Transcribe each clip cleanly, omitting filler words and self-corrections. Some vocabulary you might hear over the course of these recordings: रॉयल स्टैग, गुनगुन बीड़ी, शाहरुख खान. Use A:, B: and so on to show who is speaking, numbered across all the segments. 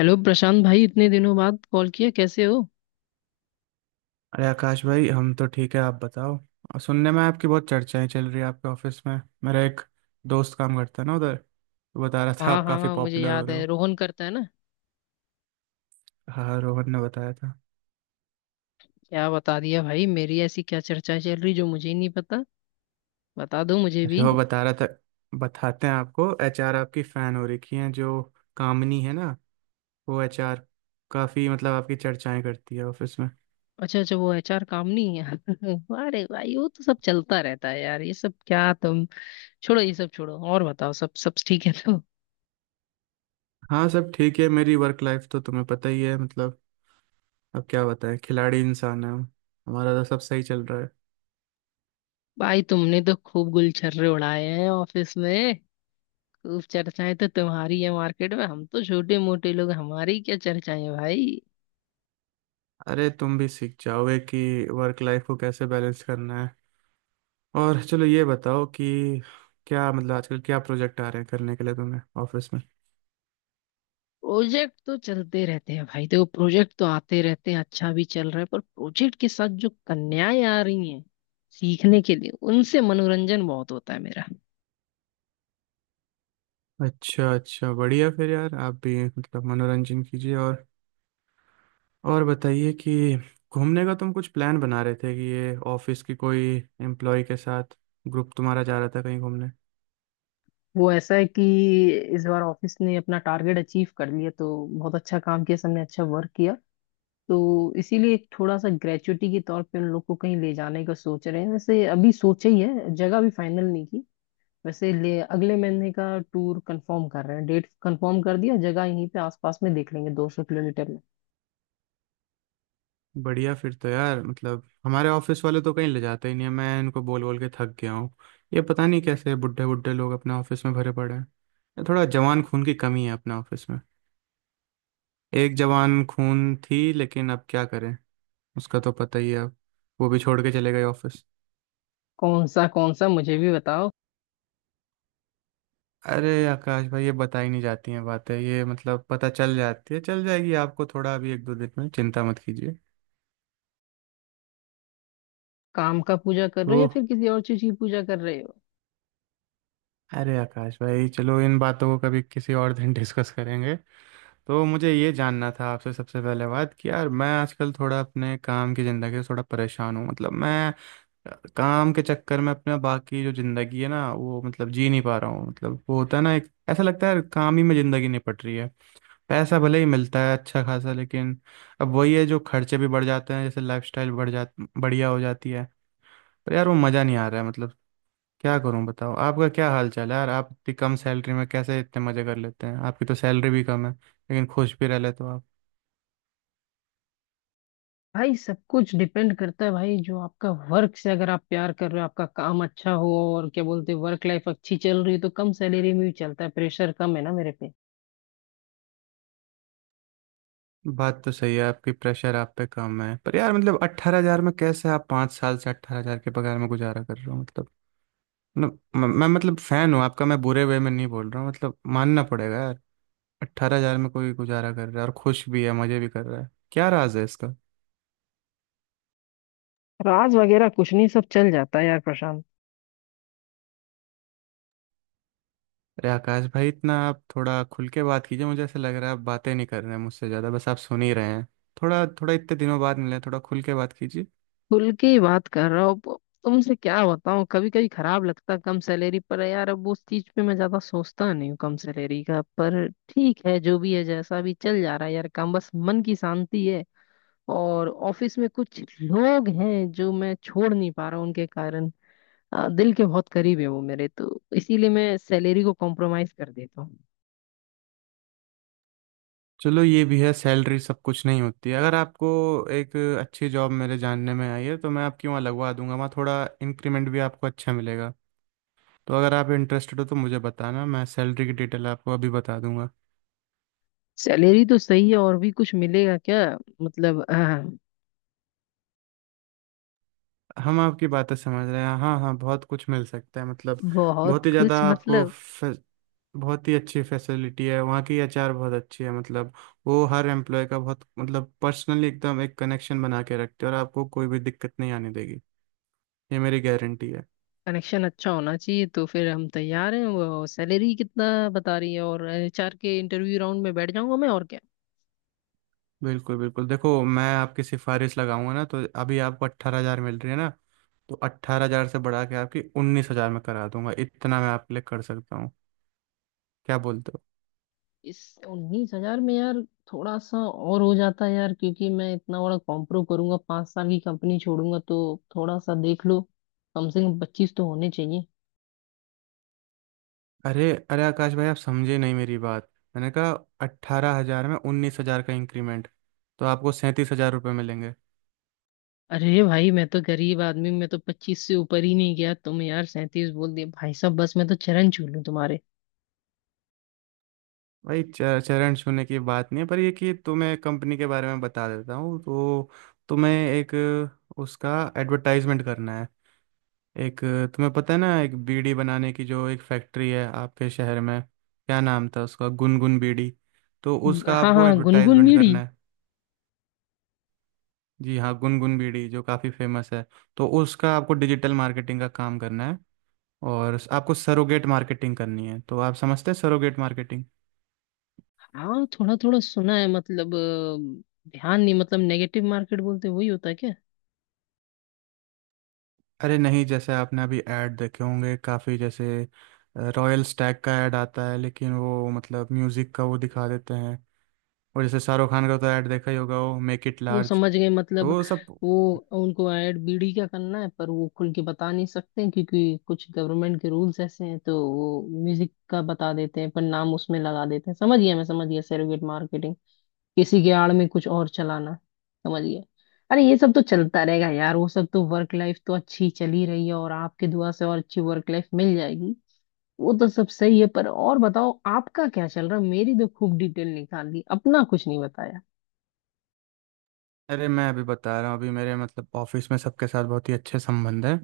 A: Hello Prashant भाई इतने दिनों बाद कॉल किया कैसे हो।
B: अरे आकाश भाई हम तो ठीक है। आप बताओ। और सुनने में आपकी बहुत चर्चाएं चल रही है आपके ऑफिस में। मेरा एक दोस्त काम करता है ना उधर, वो बता रहा था
A: हाँ
B: आप काफ़ी
A: हाँ मुझे
B: पॉपुलर हो
A: याद
B: रहे
A: है
B: हो।
A: रोहन करता है ना।
B: हाँ, रोहन ने बताया था।
A: क्या बता दिया भाई, मेरी ऐसी क्या चर्चा चल रही जो मुझे ही नहीं पता। बता दो मुझे भी।
B: अरे वो बता रहा था, बताते हैं आपको एचआर आपकी फ़ैन हो रखी हैं जो, कामनी है ना वो एचआर, काफ़ी मतलब आपकी चर्चाएं करती है ऑफिस में।
A: अच्छा अच्छा वो एचआर काम नहीं है अरे भाई वो तो सब चलता रहता है यार, ये सब क्या तुम, छोड़ो ये सब छोड़ो और बताओ, सब सब ठीक है तो।
B: हाँ सब ठीक है। मेरी वर्क लाइफ तो तुम्हें पता ही है मतलब। अब क्या बताएं, खिलाड़ी इंसान है हम, हमारा तो सब सही चल रहा है।
A: भाई तुमने तो खूब गुलछर्रे उड़ाए हैं ऑफिस में, खूब चर्चाएं तो तुम्हारी है मार्केट में, हम तो छोटे मोटे लोग, हमारी क्या चर्चाएं भाई।
B: अरे तुम भी सीख जाओगे कि वर्क लाइफ को कैसे बैलेंस करना है। और चलो ये बताओ कि क्या मतलब आजकल क्या प्रोजेक्ट आ रहे हैं करने के लिए तुम्हें ऑफिस में।
A: प्रोजेक्ट तो चलते रहते हैं भाई, देखो प्रोजेक्ट तो आते रहते हैं, अच्छा भी चल रहा है, पर प्रोजेक्ट के साथ जो कन्याएं आ रही हैं सीखने के लिए, उनसे मनोरंजन बहुत होता है मेरा।
B: अच्छा अच्छा बढ़िया। फिर यार आप भी मतलब मनोरंजन कीजिए। और बताइए कि घूमने का तुम कुछ प्लान बना रहे थे कि ये ऑफिस की कोई एम्प्लॉय के साथ ग्रुप तुम्हारा जा रहा था कहीं घूमने।
A: वो ऐसा है कि इस बार ऑफिस ने अपना टारगेट अचीव कर लिया, तो बहुत अच्छा काम किया सबने, अच्छा वर्क किया, तो इसीलिए एक थोड़ा सा ग्रेचुटी के तौर पे उन लोग को कहीं ले जाने का सोच रहे हैं। वैसे अभी सोचा ही है, जगह भी फाइनल नहीं की। वैसे ले अगले महीने का टूर कंफर्म कर रहे हैं, डेट कंफर्म कर दिया, जगह यहीं पे आसपास में देख लेंगे, 200 किलोमीटर।
B: बढ़िया। फिर तो यार मतलब हमारे ऑफिस वाले तो कहीं ले जाते ही नहीं है। मैं इनको बोल बोल के थक गया हूँ। ये पता नहीं कैसे बुढ़े बुढ़े लोग अपने ऑफिस में भरे पड़े हैं। ये थोड़ा जवान खून की कमी है अपने ऑफिस में। एक जवान खून थी लेकिन अब क्या करें, उसका तो पता ही है अब, वो भी छोड़ के चले गए ऑफिस।
A: कौन सा कौन सा, मुझे भी बताओ।
B: अरे आकाश भाई ये बताई नहीं जाती हैं बातें। ये मतलब पता चल जाती है, चल जाएगी आपको थोड़ा अभी 1 2 दिन में। चिंता मत कीजिए।
A: काम का पूजा कर
B: तो
A: रहे हो या फिर किसी और चीज की पूजा कर रहे हो?
B: अरे आकाश भाई चलो इन बातों को कभी किसी और दिन डिस्कस करेंगे। तो मुझे ये जानना था आपसे सबसे पहले बात कि यार मैं आजकल थोड़ा अपने काम की ज़िंदगी से थोड़ा परेशान हूँ। मतलब मैं अ, काम के चक्कर में अपना बाकी जो ज़िंदगी है ना वो मतलब जी नहीं पा रहा हूँ। मतलब वो होता है ना, एक ऐसा लगता है यार काम ही में ज़िंदगी निपट रही है। पैसा भले ही मिलता है अच्छा खासा, लेकिन अब वही है जो खर्चे भी बढ़ जाते हैं। जैसे लाइफस्टाइल बढ़िया हो जाती है। पर यार वो मज़ा नहीं आ रहा है मतलब। क्या करूं बताओ। आपका क्या हाल चाल है यार? आप इतनी कम सैलरी में कैसे इतने मज़े कर लेते हैं? आपकी तो सैलरी भी कम है लेकिन खुश भी रह लेते हो आप।
A: भाई सब कुछ डिपेंड करता है भाई, जो आपका वर्क से, अगर आप प्यार कर रहे हो, आपका काम अच्छा हो और क्या बोलते हैं वर्क लाइफ अच्छी चल रही है, तो कम सैलरी में भी चलता है। प्रेशर कम है ना मेरे पे।
B: बात तो सही है आपकी, प्रेशर आप पे कम है। पर यार मतलब 18,000 में कैसे, आप 5 साल से 18,000 के पगार में गुजारा कर रहे हो मतलब। मतलब मैं मतलब फैन हूँ आपका। मैं बुरे वे में नहीं बोल रहा हूँ मतलब, मानना पड़ेगा यार। अट्ठारह हजार में कोई गुजारा कर रहा है और खुश भी है, मजे भी कर रहा है। क्या राज है इसका?
A: राज वगैरह कुछ नहीं, सब चल जाता है यार प्रशांत।
B: अरे आकाश भाई इतना आप थोड़ा खुल के बात कीजिए। मुझे ऐसा लग रहा है आप बातें नहीं कर रहे हैं मुझसे ज़्यादा, बस आप सुन ही रहे हैं। थोड़ा थोड़ा इतने दिनों बाद मिले हैं, थोड़ा खुल के बात कीजिए।
A: खुल के ही बात कर रहा हूँ, तुमसे क्या बताऊँ, कभी कभी खराब लगता है कम सैलरी पर यार, अब उस चीज पे मैं ज्यादा सोचता नहीं हूँ कम सैलरी का, पर ठीक है, जो भी है जैसा भी चल जा रहा है यार काम, बस मन की शांति है। और ऑफिस में कुछ लोग हैं जो मैं छोड़ नहीं पा रहा हूं, उनके कारण दिल के बहुत करीब है वो मेरे, तो इसीलिए मैं सैलरी को कॉम्प्रोमाइज कर देता हूँ।
B: चलो ये भी है, सैलरी सब कुछ नहीं होती है। अगर आपको एक अच्छी जॉब मेरे जानने में आई है तो मैं आपकी वहाँ लगवा दूंगा। वहाँ थोड़ा इंक्रीमेंट भी आपको अच्छा मिलेगा। तो अगर आप इंटरेस्टेड हो तो मुझे बताना, मैं सैलरी की डिटेल आपको अभी बता दूंगा।
A: सैलरी तो सही है, और भी कुछ मिलेगा क्या? मतलब
B: हम आपकी बातें समझ रहे हैं। हाँ हाँ बहुत कुछ मिल सकता है मतलब।
A: बहुत
B: बहुत ही ज़्यादा
A: कुछ
B: आपको
A: मतलब?
B: बहुत ही अच्छी फैसिलिटी है वहाँ की। एचआर बहुत अच्छी है मतलब, वो हर एम्प्लॉय का बहुत मतलब पर्सनली एकदम एक कनेक्शन बना के रखते हैं और आपको कोई भी दिक्कत नहीं आने देगी। ये मेरी गारंटी है।
A: कनेक्शन अच्छा होना चाहिए, तो फिर हम तैयार हैं। वो सैलरी कितना बता रही है, और एचआर के इंटरव्यू राउंड में बैठ जाऊंगा मैं, और क्या।
B: बिल्कुल बिल्कुल, देखो मैं आपकी सिफारिश लगाऊंगा ना, तो अभी आपको 18,000 मिल रही है ना, तो 18,000 से बढ़ा के आपकी 19,000 में करा दूंगा। इतना मैं आपके लिए कर सकता हूँ। क्या बोलते हो?
A: इस 19,000 में यार थोड़ा सा और हो जाता है यार, क्योंकि मैं इतना बड़ा कॉम्प्रो करूंगा, 5 साल की कंपनी छोड़ूंगा, तो थोड़ा सा देख लो, कम से कम 25 तो होने चाहिए।
B: अरे अरे आकाश भाई आप समझे नहीं मेरी बात। मैंने कहा 18,000 में 19,000 का इंक्रीमेंट, तो आपको 37,000 रुपये मिलेंगे।
A: अरे भाई मैं तो गरीब आदमी, मैं तो 25 से ऊपर ही नहीं गया, तुम यार 37 बोल दिए भाई साहब, बस मैं तो चरण छू लूं तुम्हारे।
B: भाई चरण छूने की बात नहीं है। पर ये कि तुम्हें कंपनी के बारे में बता देता हूँ तो तुम्हें एक उसका एडवर्टाइजमेंट करना है। एक, तुम्हें पता है ना एक बीड़ी बनाने की जो एक फैक्ट्री है आपके शहर में, क्या नाम था उसका, गुनगुन बीड़ी। तो उसका
A: हाँ
B: आपको
A: हाँ गुनगुन
B: एडवर्टाइजमेंट
A: बीड़ी।
B: करना है। जी हाँ, गुनगुन बीड़ी जो काफ़ी फेमस है, तो उसका आपको डिजिटल मार्केटिंग का काम करना है और आपको सरोगेट मार्केटिंग करनी है। तो आप समझते हैं सरोगेट मार्केटिंग?
A: हाँ थोड़ा थोड़ा सुना है, मतलब ध्यान नहीं, मतलब नेगेटिव मार्केट बोलते वही होता है।
B: अरे नहीं, जैसे आपने अभी ऐड देखे होंगे काफ़ी, जैसे रॉयल स्टैग का ऐड आता है लेकिन वो मतलब म्यूज़िक का वो दिखा देते हैं। और जैसे शाहरुख खान का तो ऐड देखा ही होगा, वो मेक इट
A: वो
B: लार्ज।
A: समझ गए
B: तो
A: मतलब।
B: वो सब।
A: वो उनको ऐड बीडी का करना है, पर वो खुल के बता नहीं सकते हैं, क्योंकि कुछ गवर्नमेंट के रूल्स ऐसे हैं, तो वो म्यूजिक का बता देते हैं पर नाम उसमें लगा देते हैं। समझ गया, मैं समझ गया, सेरोगेट मार्केटिंग, किसी के आड़ में कुछ और चलाना, समझ गया। अरे ये सब तो चलता रहेगा यार, वो सब तो, वर्क लाइफ तो अच्छी चली रही है, और आपके दुआ से और अच्छी वर्क लाइफ मिल जाएगी। वो तो सब सही है, पर और बताओ आपका क्या चल रहा है, मेरी तो खूब डिटेल निकाल दी, अपना कुछ नहीं बताया।
B: अरे मैं अभी बता रहा हूँ। अभी मेरे मतलब ऑफिस में सबके साथ बहुत ही अच्छे संबंध हैं।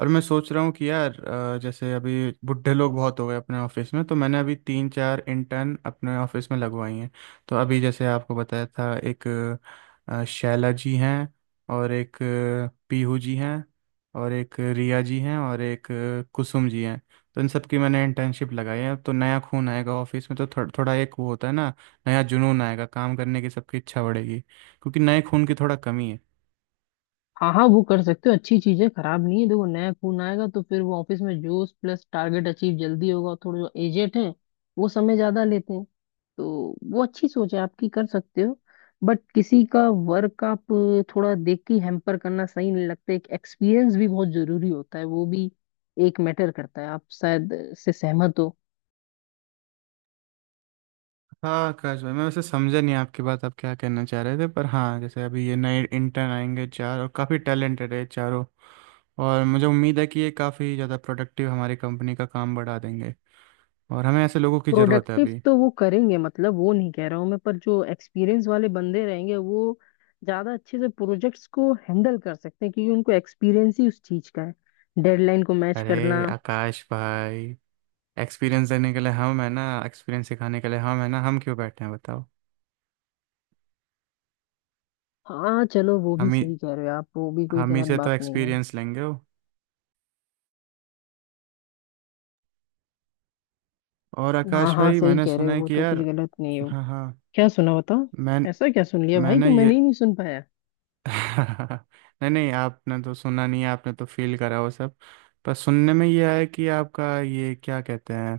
B: और मैं सोच रहा हूँ कि यार जैसे अभी बुढ़े लोग बहुत हो गए अपने ऑफिस में, तो मैंने अभी 3 4 इंटर्न अपने ऑफिस में लगवाई हैं। तो अभी जैसे आपको बताया था, एक शैला जी हैं, और एक पीहू जी हैं, और एक रिया जी हैं, और एक कुसुम जी हैं। तो इन सब की मैंने इंटर्नशिप लगाई है। तो नया खून आएगा ऑफिस में, तो थोड़ा थोड़ा एक वो होता है ना, नया जुनून आएगा, काम करने की सबकी इच्छा बढ़ेगी, क्योंकि नए खून की थोड़ा कमी है।
A: हाँ हाँ वो कर सकते हो, अच्छी चीज है, खराब नहीं है, देखो नया खून आएगा तो फिर वो ऑफिस में जोश प्लस टारगेट अचीव जल्दी होगा, और थोड़े जो एजेट हैं वो समय ज्यादा लेते हैं, तो वो अच्छी सोच है आपकी, कर सकते हो। बट किसी का वर्क आप थोड़ा देख के हैम्पर करना सही नहीं लगता, एक एक्सपीरियंस भी बहुत जरूरी होता है, वो भी एक मैटर करता है। आप शायद से सहमत हो।
B: हाँ आकाश भाई मैं वैसे समझा नहीं आपकी बात, आप क्या कहना चाह रहे थे। पर हाँ जैसे अभी ये नए इंटर्न आएंगे चार, और काफ़ी टैलेंटेड है चारों। और मुझे उम्मीद है कि ये काफ़ी ज़्यादा प्रोडक्टिव हमारी कंपनी का काम बढ़ा देंगे। और हमें ऐसे लोगों की ज़रूरत है
A: प्रोडक्टिव
B: अभी।
A: तो वो करेंगे, मतलब वो नहीं कह रहा हूँ मैं, पर जो एक्सपीरियंस वाले बंदे रहेंगे वो ज्यादा अच्छे से प्रोजेक्ट्स को हैंडल कर सकते हैं, क्योंकि उनको एक्सपीरियंस ही उस चीज का है, डेडलाइन को मैच
B: अरे
A: करना।
B: आकाश भाई, एक्सपीरियंस देने के लिए हम है ना, एक्सपीरियंस सिखाने के लिए हम है ना, हम क्यों बैठे हैं बताओ।
A: हाँ चलो, वो भी
B: हम ही
A: सही कह रहे हो आप, वो भी कोई
B: हम ही
A: गलत
B: से तो
A: बात नहीं है।
B: एक्सपीरियंस लेंगे वो। और
A: हाँ
B: आकाश
A: हाँ
B: भाई
A: सही
B: मैंने
A: कह रहे
B: सुना
A: हो,
B: है
A: वो
B: कि
A: तो कुछ
B: यार,
A: गलत नहीं हो।
B: हाँ हाँ,
A: क्या सुना बताओ?
B: मैं
A: ऐसा क्या सुन लिया भाई
B: मैंने
A: जो
B: ये
A: मैंने ही नहीं सुन पाया?
B: नहीं नहीं आपने तो सुना नहीं है, आपने तो फील करा वो सब। पर सुनने में ये आया कि आपका ये क्या कहते हैं,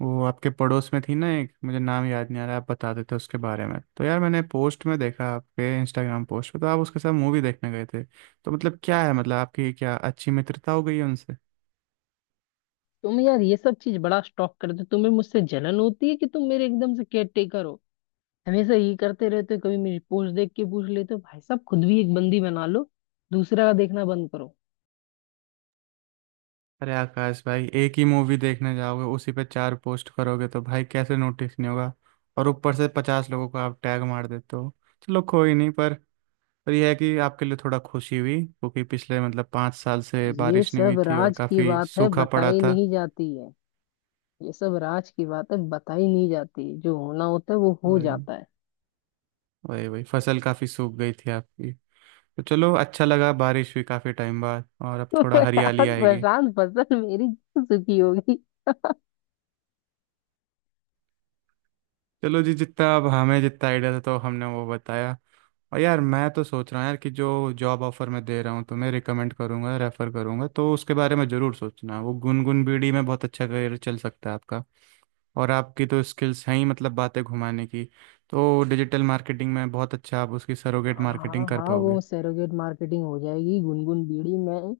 B: वो आपके पड़ोस में थी ना एक, मुझे नाम याद नहीं आ रहा, आप बता देते उसके बारे में। तो यार मैंने पोस्ट में देखा, आपके इंस्टाग्राम पोस्ट पे, तो आप उसके साथ मूवी देखने गए थे। तो मतलब क्या है मतलब आपकी क्या अच्छी मित्रता हो गई है उनसे?
A: तुम यार ये सब चीज बड़ा स्टॉक करते हो। तुम्हें मुझसे जलन होती है कि तुम मेरे एकदम से केयर टेकर हो, हमेशा ये करते रहते हो, कभी मेरी पोस्ट देख के पूछ लेते हो। भाई साहब खुद भी एक बंदी बना लो, दूसरा का देखना बंद करो।
B: अरे आकाश भाई, एक ही मूवी देखने जाओगे उसी पे 4 पोस्ट करोगे तो भाई कैसे नोटिस नहीं होगा। और ऊपर से 50 लोगों को आप टैग मार देते हो। चलो कोई नहीं, पर पर यह है कि आपके लिए थोड़ा खुशी हुई, क्योंकि पिछले मतलब 5 साल से
A: ये
B: बारिश नहीं हुई
A: सब
B: थी और
A: राज की
B: काफ़ी
A: बात है,
B: सूखा पड़ा
A: बताई
B: था।
A: नहीं जाती है। ये सब राज की बात है, बताई नहीं जाती, जो होना होता है वो हो
B: वही
A: जाता है।
B: वही वही फसल काफ़ी सूख गई थी आपकी। तो चलो अच्छा लगा, बारिश हुई काफ़ी टाइम बाद, और अब थोड़ा हरियाली
A: यार
B: आएगी।
A: प्रशांत, फसल मेरी क्यों सुखी होगी।
B: चलो जी, जितना अब हमें जितना आइडिया था तो हमने वो बताया। और यार मैं तो सोच रहा हूँ यार कि जो जॉब ऑफर मैं दे रहा हूँ तुम्हें, रिकमेंड करूँगा रेफ़र करूँगा, तो उसके बारे में ज़रूर सोचना। वो गुनगुन बीड़ी में बहुत अच्छा करियर चल सकता है आपका। और आपकी तो स्किल्स हैं ही मतलब बातें घुमाने की, तो डिजिटल मार्केटिंग में बहुत अच्छा आप उसकी सरोगेट मार्केटिंग
A: हाँ
B: कर
A: हाँ
B: पाओगे।
A: वो सेरोगेट मार्केटिंग हो जाएगी गुनगुन बीड़ी में,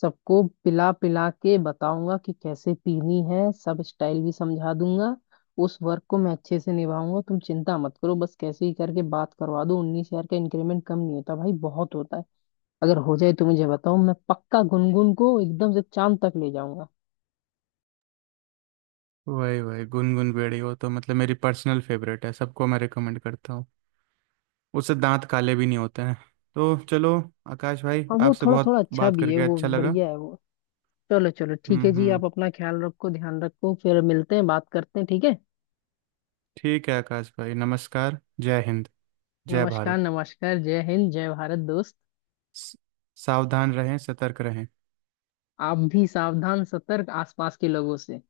A: सबको पिला पिला के बताऊंगा कि कैसे पीनी है, सब स्टाइल भी समझा दूंगा, उस वर्क को मैं अच्छे से निभाऊंगा। तुम चिंता मत करो, बस कैसे ही करके बात करवा दो, 19,000 का इंक्रीमेंट कम नहीं होता भाई, बहुत होता है। अगर हो जाए तो मुझे बताओ, मैं पक्का गुनगुन को एकदम से चांद तक ले जाऊंगा।
B: वही वही गुनगुन बेड़ी, वो तो मतलब मेरी पर्सनल फेवरेट है, सबको मैं रिकमेंड करता हूँ। उससे दांत काले भी नहीं होते हैं। तो चलो आकाश भाई,
A: और वो
B: आपसे
A: थोड़ा
B: बहुत
A: थोड़ा अच्छा
B: बात
A: भी है,
B: करके
A: वो
B: अच्छा लगा।
A: बढ़िया है वो। चलो चलो ठीक है जी,
B: हम्म।
A: आप अपना ख्याल रखो, ध्यान रखो, फिर मिलते हैं, बात करते हैं, ठीक है।
B: ठीक है आकाश भाई, नमस्कार जय हिंद जय
A: नमस्कार
B: भारत।
A: नमस्कार, जय हिंद जय भारत दोस्त।
B: स- सावधान रहें, सतर्क रहें।
A: आप भी सावधान सतर्क, आसपास के लोगों से।